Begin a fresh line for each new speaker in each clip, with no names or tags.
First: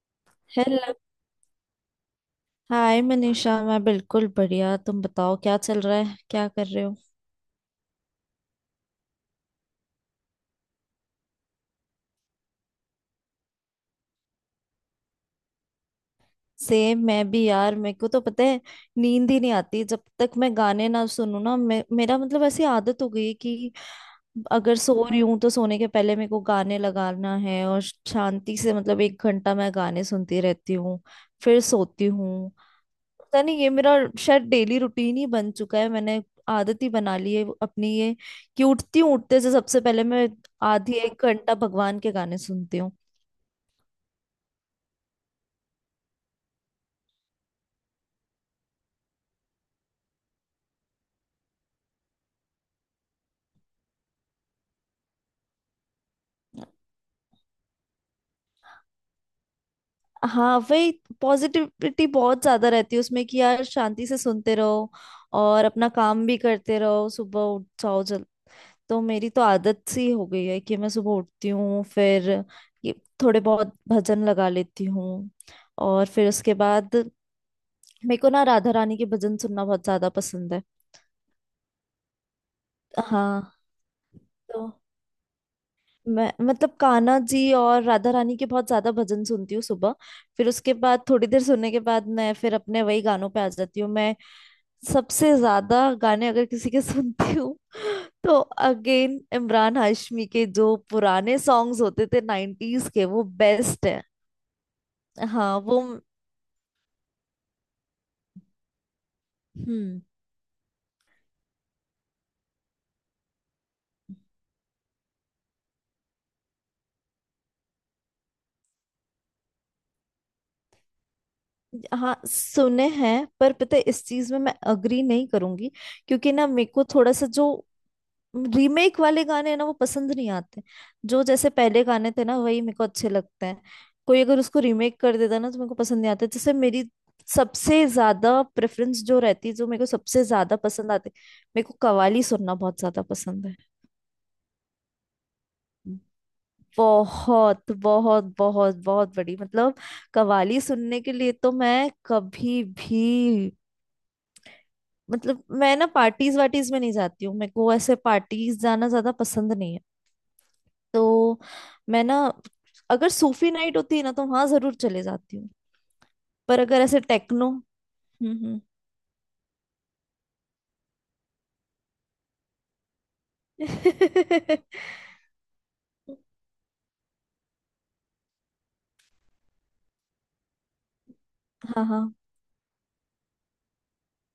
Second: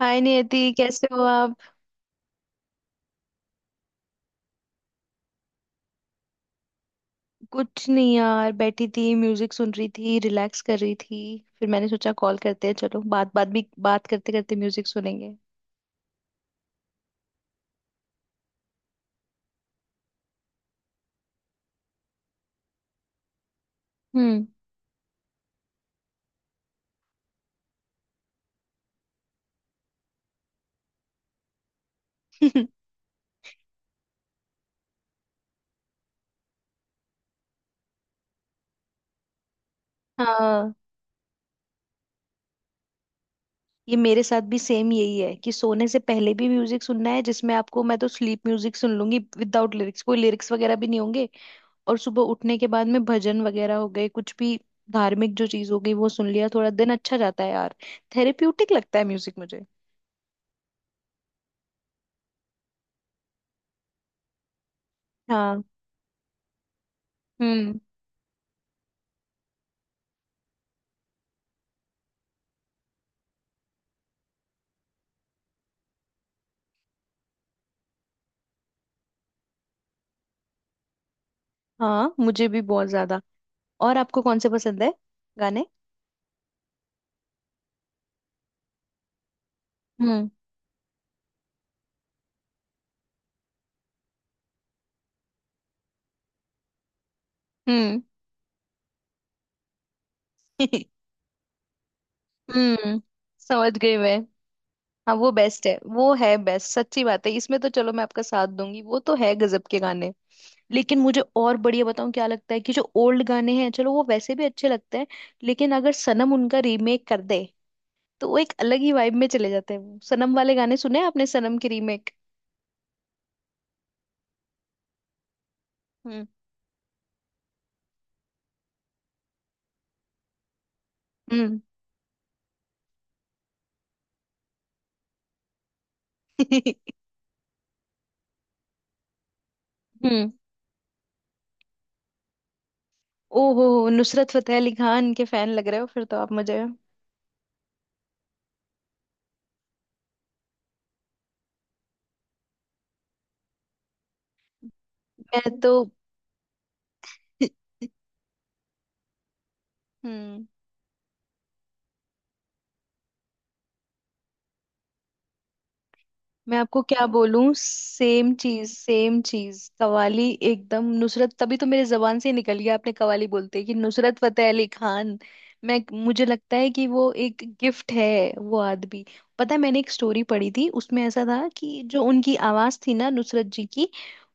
हाय Niyati,
hello.
कैसे हो आप?
हाय मनीषा, मैं बिल्कुल बढ़िया। तुम बताओ, क्या चल रहा है? क्या कर रहे हो?
कुछ नहीं यार, बैठी थी म्यूजिक सुन रही थी, रिलैक्स कर रही थी। फिर मैंने सोचा कॉल करते हैं, चलो बात बात भी बात करते करते म्यूजिक सुनेंगे।
सेम, मैं भी यार। मेरे को तो पता है, नींद ही नहीं आती जब तक मैं गाने ना सुनूं ना। मेरा मतलब ऐसी आदत हो गई है कि
हम्म।
अगर सो रही हूँ तो सोने के पहले मेरे को गाने लगाना है, और शांति से, मतलब एक घंटा मैं गाने सुनती रहती हूँ, फिर सोती हूँ। पता नहीं, ये मेरा शायद डेली रूटीन ही बन चुका है। मैंने आदत ही बना ली है अपनी ये, कि उठती हूँ, उठते से सबसे पहले मैं
हाँ,
आधी एक घंटा भगवान के गाने सुनती हूँ।
ये मेरे साथ भी सेम यही है कि सोने से पहले भी म्यूजिक सुनना है, जिसमें आपको मैं तो स्लीप म्यूजिक सुन लूंगी विदाउट लिरिक्स, कोई लिरिक्स वगैरह भी नहीं होंगे। और सुबह उठने के बाद में भजन वगैरह हो गए, कुछ भी धार्मिक जो चीज हो गई वो सुन लिया, थोड़ा दिन अच्छा जाता है यार। थेरेप्यूटिक लगता है म्यूजिक मुझे।
हाँ वही, पॉजिटिविटी बहुत ज्यादा रहती है उसमें कि यार शांति से सुनते रहो
हाँ।
और अपना काम भी करते रहो, सुबह उठ
हम्म।
जाओ जल। तो मेरी तो आदत सी हो गई है कि मैं सुबह उठती हूँ, फिर ये थोड़े बहुत भजन लगा लेती हूँ, और फिर उसके बाद मेरे को ना राधा रानी के भजन सुनना बहुत ज्यादा पसंद है।
हाँ, मुझे भी बहुत ज्यादा।
हाँ।
और आपको कौन से
तो
पसंद है गाने?
मैं, मतलब कान्हा जी और राधा रानी के बहुत ज्यादा भजन सुनती हूँ सुबह।
हम्म।
फिर उसके बाद थोड़ी देर सुनने के बाद मैं फिर अपने वही गानों पे आ जाती हूँ। मैं सबसे ज्यादा गाने अगर किसी के सुनती हूँ
हम्म।
तो अगेन इमरान हाशमी के, जो पुराने सॉन्ग्स होते थे नाइन्टीज
हम्म,
के, वो
समझ
बेस्ट
गई
है।
मैं। हाँ वो
हाँ
बेस्ट है,
वो।
वो है बेस्ट, सच्ची बात है, इसमें तो चलो मैं आपका साथ दूंगी, वो तो है गजब के
हम्म।
गाने। लेकिन मुझे और बढ़िया बताऊं क्या लगता है, कि जो ओल्ड गाने हैं चलो वो वैसे भी अच्छे लगते हैं, लेकिन अगर सनम उनका रीमेक कर दे तो वो एक अलग ही वाइब में चले जाते हैं। वो सनम वाले गाने सुने हैं आपने, सनम की रीमेक?
हाँ सुने हैं, पर पता है इस चीज में मैं अग्री नहीं करूंगी।
हम्म।
क्योंकि ना मेरे को थोड़ा सा जो रीमेक वाले गाने ना, वो पसंद नहीं आते। जो जैसे
हम्म।
पहले गाने थे ना, वही मेरे को अच्छे लगते हैं। कोई अगर उसको रीमेक कर देता ना, तो मेरे को पसंद नहीं आता, जैसे मेरी सबसे ज्यादा प्रेफरेंस जो रहती है, जो मेरे को सबसे
हम्म।
ज्यादा पसंद आते, मेरे को कव्वाली सुनना बहुत ज्यादा पसंद है।
ओहो, नुसरत फतेह अली खान के फैन लग रहे हो फिर तो आप। मुझे
बहुत बहुत बहुत बहुत बड़ी, मतलब कव्वाली सुनने के लिए तो मैं कभी भी, मतलब
मैं तो
मैं ना पार्टीज वार्टीज में नहीं जाती हूँ, मेरे को ऐसे पार्टीज जाना ज्यादा पसंद नहीं है।
हम्म।
तो मैं ना अगर सूफी नाइट होती ना, तो वहां जरूर चले जाती हूँ।
मैं
पर
आपको
अगर ऐसे
क्या
टेक्नो।
बोलूं, सेम
हम्म।
चीज सेम चीज, कवाली, एकदम नुसरत, तभी तो मेरे जबान से ही निकल गया आपने कवाली बोलते कि नुसरत फतेह अली खान। मैं मुझे लगता है कि वो एक गिफ्ट है, वो आदमी। पता है, मैंने एक स्टोरी पढ़ी थी, उसमें ऐसा था कि
हाँ
जो
हाँ।
उनकी आवाज थी ना नुसरत जी की,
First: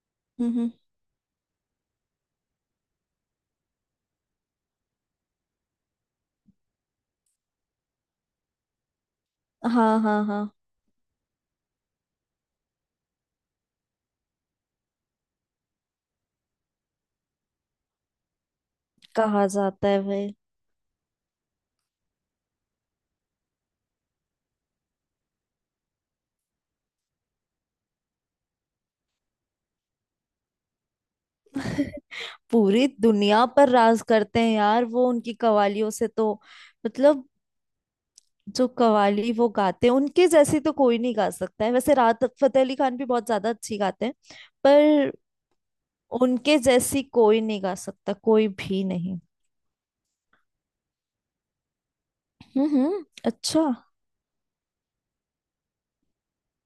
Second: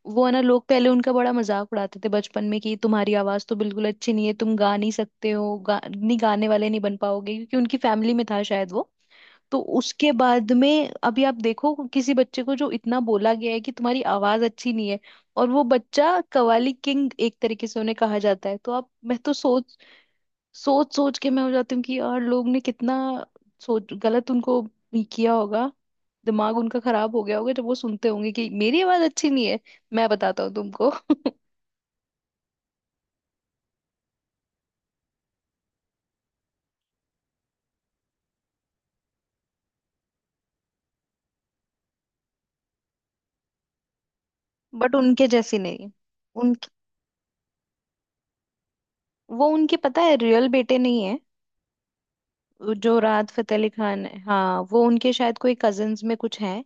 वो है ना, लोग
हम्म।
पहले उनका बड़ा मजाक उड़ाते थे बचपन में कि तुम्हारी आवाज तो बिल्कुल अच्छी नहीं है, तुम गा नहीं सकते हो, नहीं गाने वाले नहीं बन पाओगे, क्योंकि उनकी फैमिली में था शायद वो। तो
हाँ
उसके
हाँ हाँ।
बाद में अभी आप देखो, किसी बच्चे को जो इतना बोला गया है कि तुम्हारी आवाज अच्छी नहीं है और वो बच्चा कवाली किंग एक तरीके से उन्हें कहा जाता है, तो आप, मैं तो
कहा
सोच
जाता है भाई।
सोच सोच के मैं हो जाती हूँ कि यार लोग ने कितना सोच गलत उनको किया होगा। दिमाग उनका खराब हो गया होगा जब वो सुनते होंगे कि मेरी आवाज अच्छी नहीं है, मैं बताता हूँ तुमको।
पूरी दुनिया पर राज करते हैं यार वो, उनकी कवालियों से तो, मतलब जो कवाली वो गाते हैं उनके जैसी तो कोई नहीं गा सकता है। वैसे राहत फतेह अली खान भी बहुत ज्यादा अच्छी गाते हैं,
बट
पर
उनके जैसी नहीं।
उनके
उनके,
जैसी कोई नहीं गा सकता, कोई भी नहीं।
वो उनके, पता है रियल बेटे नहीं, वो जो राहत फतेह
अच्छा।
अली खान है हाँ, वो उनके शायद कोई कजिन्स में कुछ हैं।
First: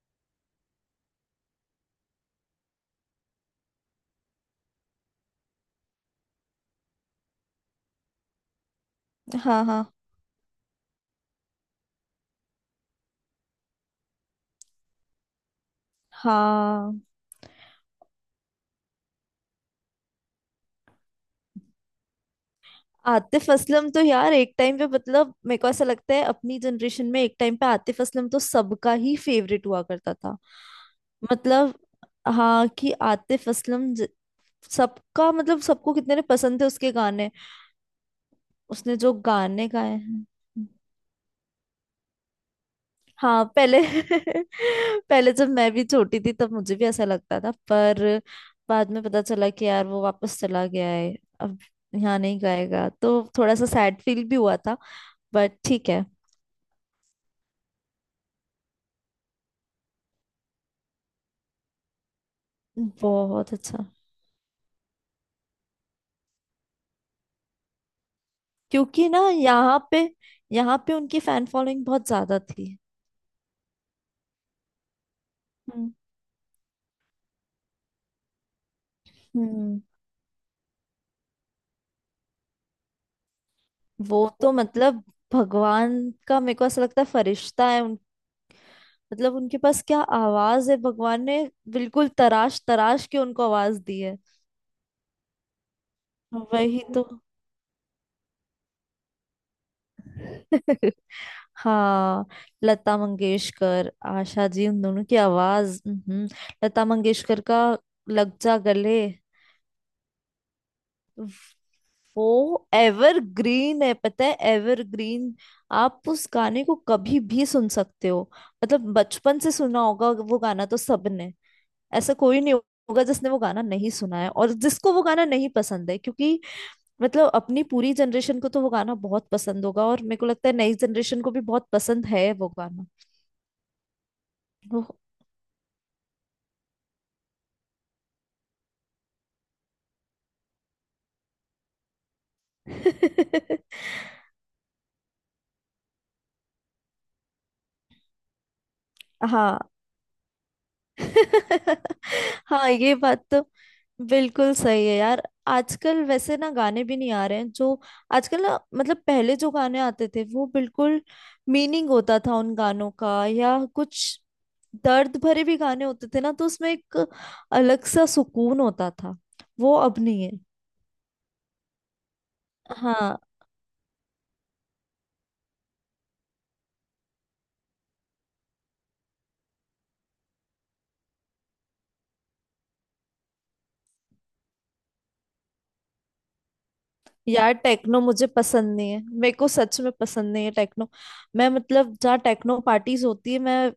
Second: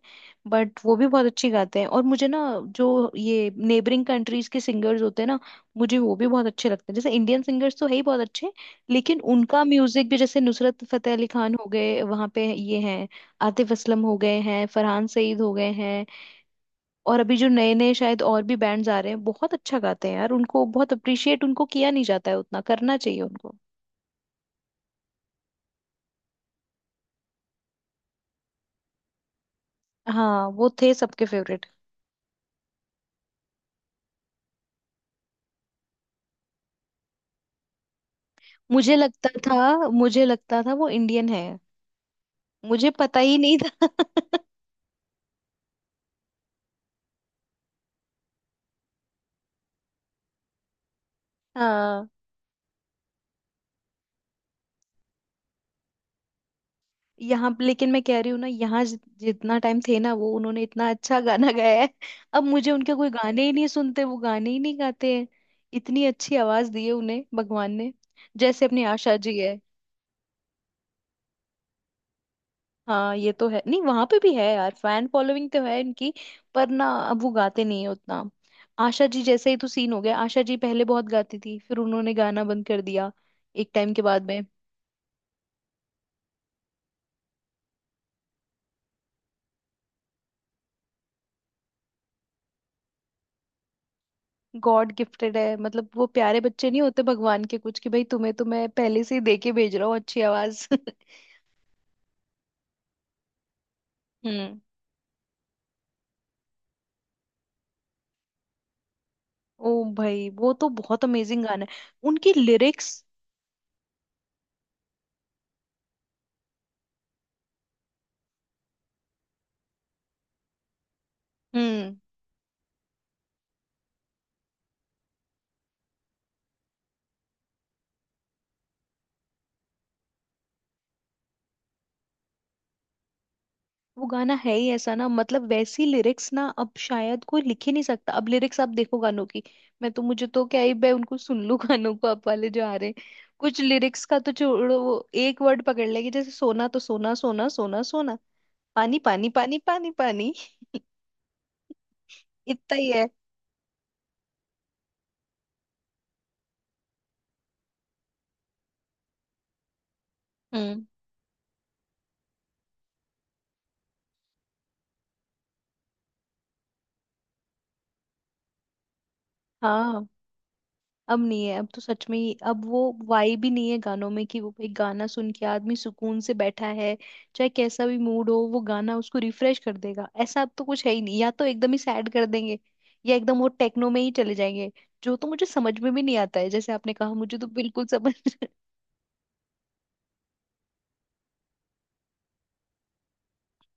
बट वो भी बहुत अच्छी गाते हैं। और मुझे ना, जो ये नेबरिंग कंट्रीज के सिंगर्स होते हैं ना, मुझे वो भी बहुत अच्छे लगते हैं। जैसे इंडियन सिंगर्स तो है ही बहुत अच्छे, लेकिन
हाँ
उनका
हाँ
म्यूजिक भी, जैसे नुसरत फतेह अली खान हो गए, वहाँ पे ये हैं आतिफ असलम हो गए हैं, फरहान सईद हो गए हैं,
हाँ।
और अभी जो नए नए शायद और भी बैंड्स आ रहे हैं, बहुत अच्छा गाते हैं यार। उनको बहुत अप्रिशिएट उनको किया नहीं जाता है, उतना करना चाहिए
आतिफ
उनको।
असलम तो यार एक टाइम पे, मतलब मेरे को ऐसा लगता है अपनी जनरेशन में एक टाइम पे आतिफ असलम तो सबका ही फेवरेट हुआ करता था।
हाँ वो थे सबके फेवरेट।
मतलब हाँ, कि आतिफ असलम सबका, मतलब सबको कितने ने पसंद थे उसके गाने,
मुझे
उसने जो
लगता था
गाने गाए
मुझे
हैं।
लगता था वो इंडियन है, मुझे पता ही
हाँ
नहीं
पहले
था।
पहले जब मैं भी छोटी थी तब मुझे भी ऐसा लगता था, पर बाद में पता चला कि यार वो वापस चला गया है। अब
हाँ।
यहाँ नहीं गाएगा, तो थोड़ा सा सैड फील भी हुआ था, बट ठीक है।
लेकिन मैं कह रही हूँ ना, यहाँ जितना टाइम थे ना वो, उन्होंने इतना अच्छा गाना गाया है। अब मुझे उनके कोई गाने ही
बहुत
नहीं
अच्छा।
सुनते, वो गाने ही नहीं गाते हैं। इतनी अच्छी आवाज दी है उन्हें भगवान ने, जैसे अपनी
क्योंकि
आशा
ना
जी है।
यहाँ पे उनकी फैन फॉलोइंग बहुत ज्यादा थी।
हाँ ये तो है, नहीं वहां पे भी है यार, फैन फॉलोइंग तो है
हम्म
इनकी, पर ना अब वो गाते नहीं है उतना। आशा जी जैसे ही तो
हम्म।
सीन हो गया, आशा जी पहले बहुत गाती थी फिर उन्होंने गाना बंद कर दिया एक टाइम के
वो
बाद में।
तो, मतलब भगवान का, मेरे को ऐसा लगता है फरिश्ता है उन, मतलब उनके पास क्या आवाज है, भगवान ने बिल्कुल तराश तराश के उनको आवाज दी है।
गॉड गिफ्टेड है मतलब, वो प्यारे बच्चे
वही
नहीं होते
तो।
भगवान के कुछ, कि भाई तुम्हें तो मैं पहले से ही दे के भेज रहा हूँ अच्छी आवाज।
हाँ। लता मंगेशकर, आशा
हम्म।
जी, उन दोनों की आवाज। हम्म। लता मंगेशकर का लग जा गले,
ओ भाई, वो तो बहुत अमेजिंग गाना है, उनकी
वो
लिरिक्स।
एवरग्रीन है, पता है, एवरग्रीन। आप उस गाने को कभी भी सुन सकते हो, मतलब बचपन से सुना होगा वो गाना तो सबने।
हम्म।
ऐसा कोई नहीं होगा जिसने वो गाना नहीं सुना है और जिसको वो गाना नहीं पसंद है, क्योंकि, मतलब अपनी पूरी जनरेशन को तो वो गाना बहुत पसंद होगा, और मेरे को लगता है नई जनरेशन को भी बहुत पसंद है वो गाना।
वो गाना है ही ऐसा
वो-
ना, मतलब वैसी लिरिक्स ना अब शायद कोई लिख ही नहीं सकता। अब लिरिक्स आप देखो गानों की, मैं तो, मुझे तो क्या ही, मैं उनको सुन लूं गानों को अब वाले जो आ रहे हैं। कुछ लिरिक्स का तो छोड़ो, वो एक वर्ड पकड़ लेगी, जैसे सोना तो सोना सोना सोना सोना, पानी पानी पानी
हाँ।
पानी पानी,
हाँ,
इतना ही
ये
है।
बात तो बिल्कुल सही है यार। आजकल वैसे ना गाने भी नहीं आ रहे हैं जो, आजकल ना, मतलब पहले जो गाने आते थे वो
हम्म।
बिल्कुल मीनिंग होता था उन गानों का, या कुछ दर्द भरे भी गाने होते थे ना, तो उसमें एक अलग सा सुकून होता था, वो अब
हाँ
नहीं है।
अब नहीं है, अब तो सच में ही, अब वो
हाँ।
वाइब ही नहीं है गानों में कि वो भाई गाना सुन के आदमी सुकून से बैठा है। चाहे कैसा भी मूड हो वो गाना उसको रिफ्रेश कर देगा, ऐसा अब तो कुछ है ही नहीं। या तो एकदम ही सैड कर देंगे, या एकदम वो टेक्नो में ही चले जाएंगे, जो तो मुझे समझ में भी नहीं आता है। जैसे आपने कहा, मुझे तो
यार
बिल्कुल
टेक्नो
समझ
मुझे पसंद नहीं है, मेरे को सच में पसंद नहीं है टेक्नो। मैं, मतलब जहाँ टेक्नो पार्टीज होती है, मैं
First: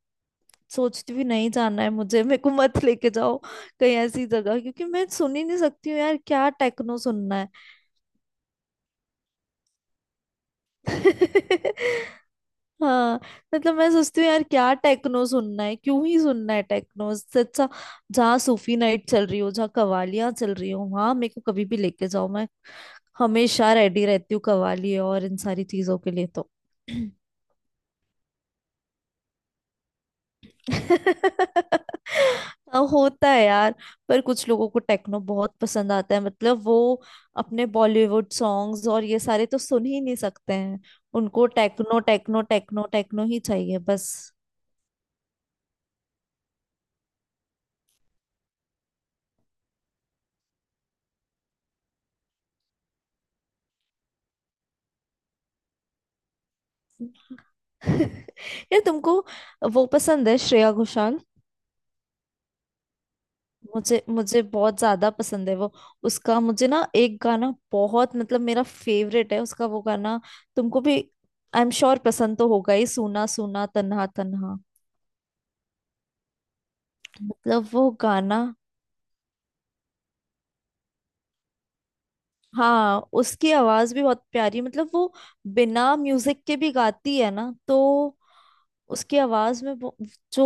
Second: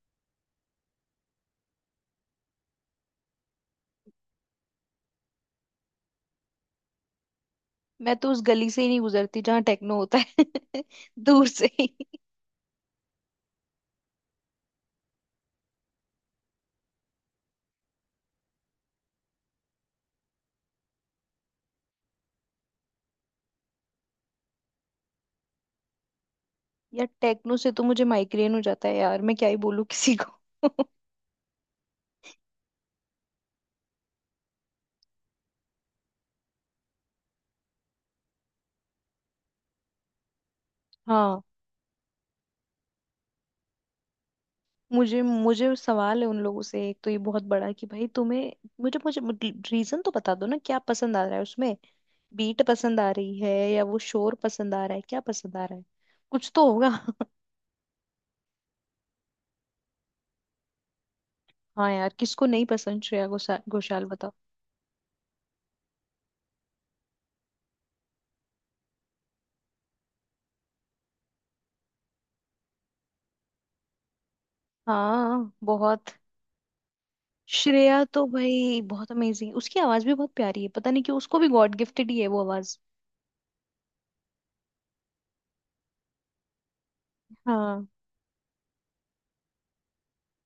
सोचती भी नहीं, जाना है मुझे, मेरे को मत लेके जाओ कहीं ऐसी जगह, क्योंकि मैं सुन ही नहीं सकती हूँ यार, क्या टेक्नो सुनना है।
मैं तो उस गली से ही नहीं गुजरती जहाँ टेक्नो होता है। दूर से ही।
हाँ। मतलब मैं सोचती हूँ यार क्या टेक्नो सुनना है, क्यों ही सुनना है टेक्नो, इससे अच्छा जहाँ सूफी नाइट चल रही हो, जहाँ कवालियाँ चल रही हो, वहां मेरे को कभी भी लेके जाओ, मैं हमेशा रेडी रहती हूँ कवाली और इन सारी चीजों के लिए तो।
यार टेक्नो से तो मुझे माइग्रेन हो जाता है यार, मैं क्या ही बोलूँ किसी को।
हाँ, होता है यार। पर कुछ लोगों को टेक्नो बहुत पसंद आता है, मतलब वो अपने बॉलीवुड सॉन्ग्स और ये सारे तो सुन ही नहीं सकते हैं,
हाँ।
उनको टेक्नो टेक्नो टेक्नो टेक्नो ही चाहिए बस।
मुझे मुझे सवाल है उन लोगों से, एक तो ये बहुत बड़ा है कि भाई तुम्हें, मुझे मुझे रीजन तो बता दो ना क्या पसंद आ रहा है उसमें। बीट पसंद आ रही है या वो शोर पसंद आ रहा है, क्या पसंद आ रहा है, कुछ तो होगा।
यार तुमको वो पसंद है, श्रेया घोषाल?
हाँ यार, किसको नहीं पसंद श्रेया घोषाल,
मुझे
घोषाल बताओ।
मुझे बहुत ज्यादा पसंद है वो। उसका मुझे ना एक गाना बहुत, मतलब मेरा फेवरेट है उसका, वो गाना तुमको भी आई एम श्योर पसंद तो होगा ही, सूना सूना तन्हा तन्हा,
हाँ बहुत।
मतलब वो
श्रेया तो
गाना।
भाई बहुत अमेजिंग, उसकी आवाज भी बहुत प्यारी है, पता नहीं क्यों, उसको भी गॉड गिफ्टेड ही है वो आवाज।
हाँ उसकी आवाज भी बहुत प्यारी, मतलब वो बिना म्यूजिक के भी गाती है ना, तो
हाँ
उसकी आवाज में जो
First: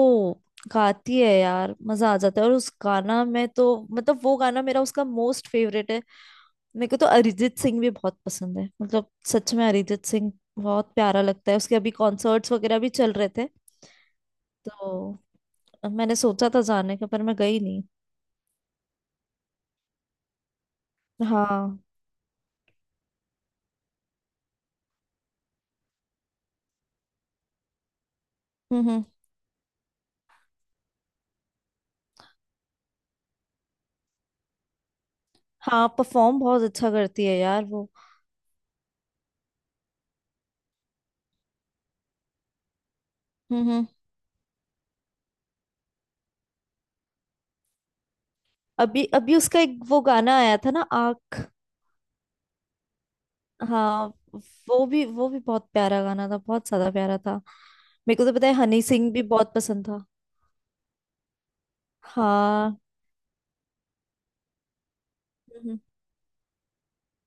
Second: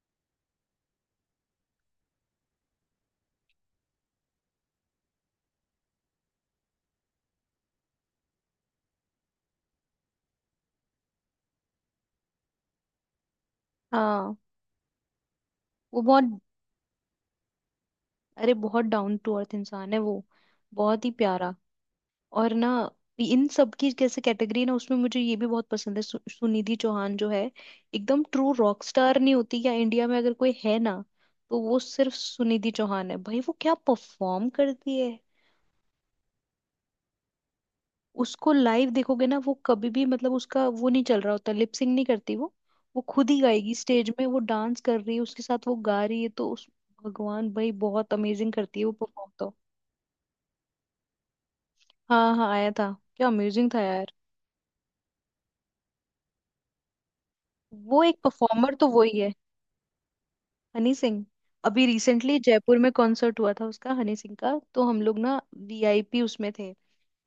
गाती है यार, मजा आ जाता है। और उस गाना में तो, मतलब वो गाना मेरा, उसका मोस्ट फेवरेट है। मेरे को तो अरिजीत सिंह भी बहुत पसंद है, मतलब सच में अरिजीत सिंह बहुत प्यारा लगता है, उसके अभी कॉन्सर्ट्स वगैरह भी चल रहे थे,
हाँ।
तो
वो
मैंने
बहुत,
सोचा था जाने का, पर मैं गई नहीं।
अरे बहुत डाउन टू अर्थ इंसान है वो, बहुत ही प्यारा।
हाँ।
और ना इन सब की कैसे कैटेगरी ना, उसमें मुझे ये भी बहुत पसंद है सुनिधि चौहान, जो है एकदम ट्रू रॉक
हम्म।
स्टार, नहीं होती या इंडिया में अगर कोई है ना, तो वो सिर्फ सुनिधि चौहान है भाई, वो क्या परफॉर्म करती है।
हाँ, परफॉर्म बहुत अच्छा करती है यार वो।
उसको लाइव देखोगे ना वो कभी भी, मतलब उसका वो नहीं चल रहा होता, लिपसिंग नहीं करती वो। वो खुद ही गाएगी,
हम्म।
स्टेज में वो डांस कर रही है उसके साथ वो गा रही है, तो उस भगवान, भाई बहुत अमेजिंग करती है वो
अभी
परफॉर्म
अभी
तो।
उसका एक वो गाना आया था ना, आँख।
हाँ हाँ आया था, क्या अमेजिंग था
हाँ
यार।
वो भी बहुत प्यारा गाना था, बहुत ज्यादा प्यारा था।
वो
मेरे
एक
को तो पता है
परफॉर्मर
हनी
तो
सिंह
वही
भी
है।
बहुत पसंद था।
हनी सिंह, अभी रिसेंटली जयपुर
हाँ।
में कॉन्सर्ट हुआ था उसका, हनी सिंह का, तो हम लोग ना
हम्म
वीआईपी उसमें थे,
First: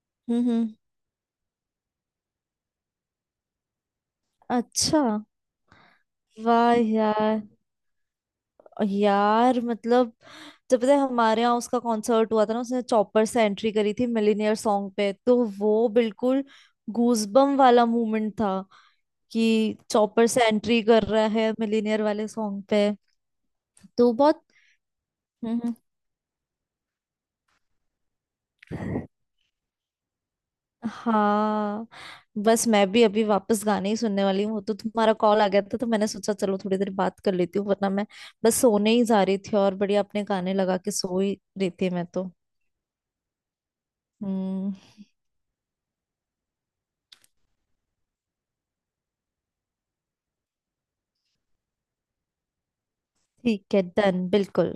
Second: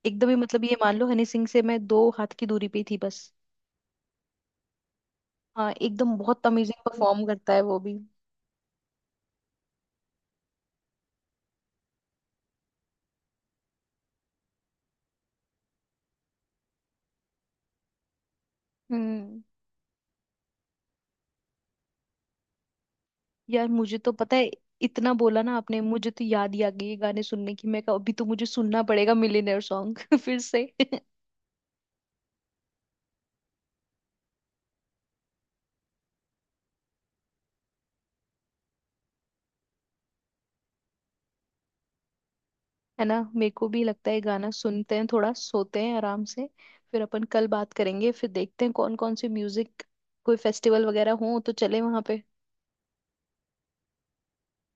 एकदम ही
हम्म।
मतलब
हम्म,
ये मान लो हनी सिंह से मैं दो हाथ की दूरी पे ही थी बस।
अच्छा।
हाँ एकदम बहुत
वाह
अमेजिंग परफॉर्म
यार।
करता है वो भी।
यार, मतलब जब, पता है हमारे यहाँ उसका कॉन्सर्ट हुआ था ना, उसने चौपर से एंट्री करी थी मिलीनियर सॉन्ग पे, तो वो बिल्कुल गूजबम वाला मोमेंट था,
हम्म।
कि चौपर से एंट्री कर रहा है मिलीनियर वाले सॉन्ग पे,
यार मुझे तो
तो
पता
बहुत।
है, इतना बोला ना
हम्म
आपने, मुझे तो याद ही आ गई ये गाने सुनने की, मैं कहा अभी तो मुझे सुनना
हम्म।
पड़ेगा मिलियनेयर सॉन्ग फिर से।
हाँ। बस मैं भी अभी वापस गाने ही सुनने वाली हूँ, वो तो तुम्हारा कॉल आ गया था तो मैंने सोचा चलो थोड़ी देर बात कर लेती हूँ, वरना मैं बस सोने ही जा रही थी और बढ़िया अपने गाने लगा के सो ही रही थी मैं तो।
है ना, मेरे को भी लगता है गाना
हम्म।
सुनते हैं थोड़ा, सोते हैं आराम से, फिर अपन कल बात करेंगे, फिर देखते हैं कौन कौन से म्यूजिक, कोई फेस्टिवल वगैरह हो तो चले वहां पे।
ठीक है, डन, बिल्कुल।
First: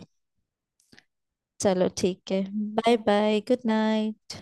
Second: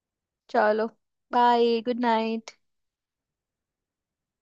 चलो, बाय,
चलो
गुड
ठीक है।
Night.
Bye bye, good night.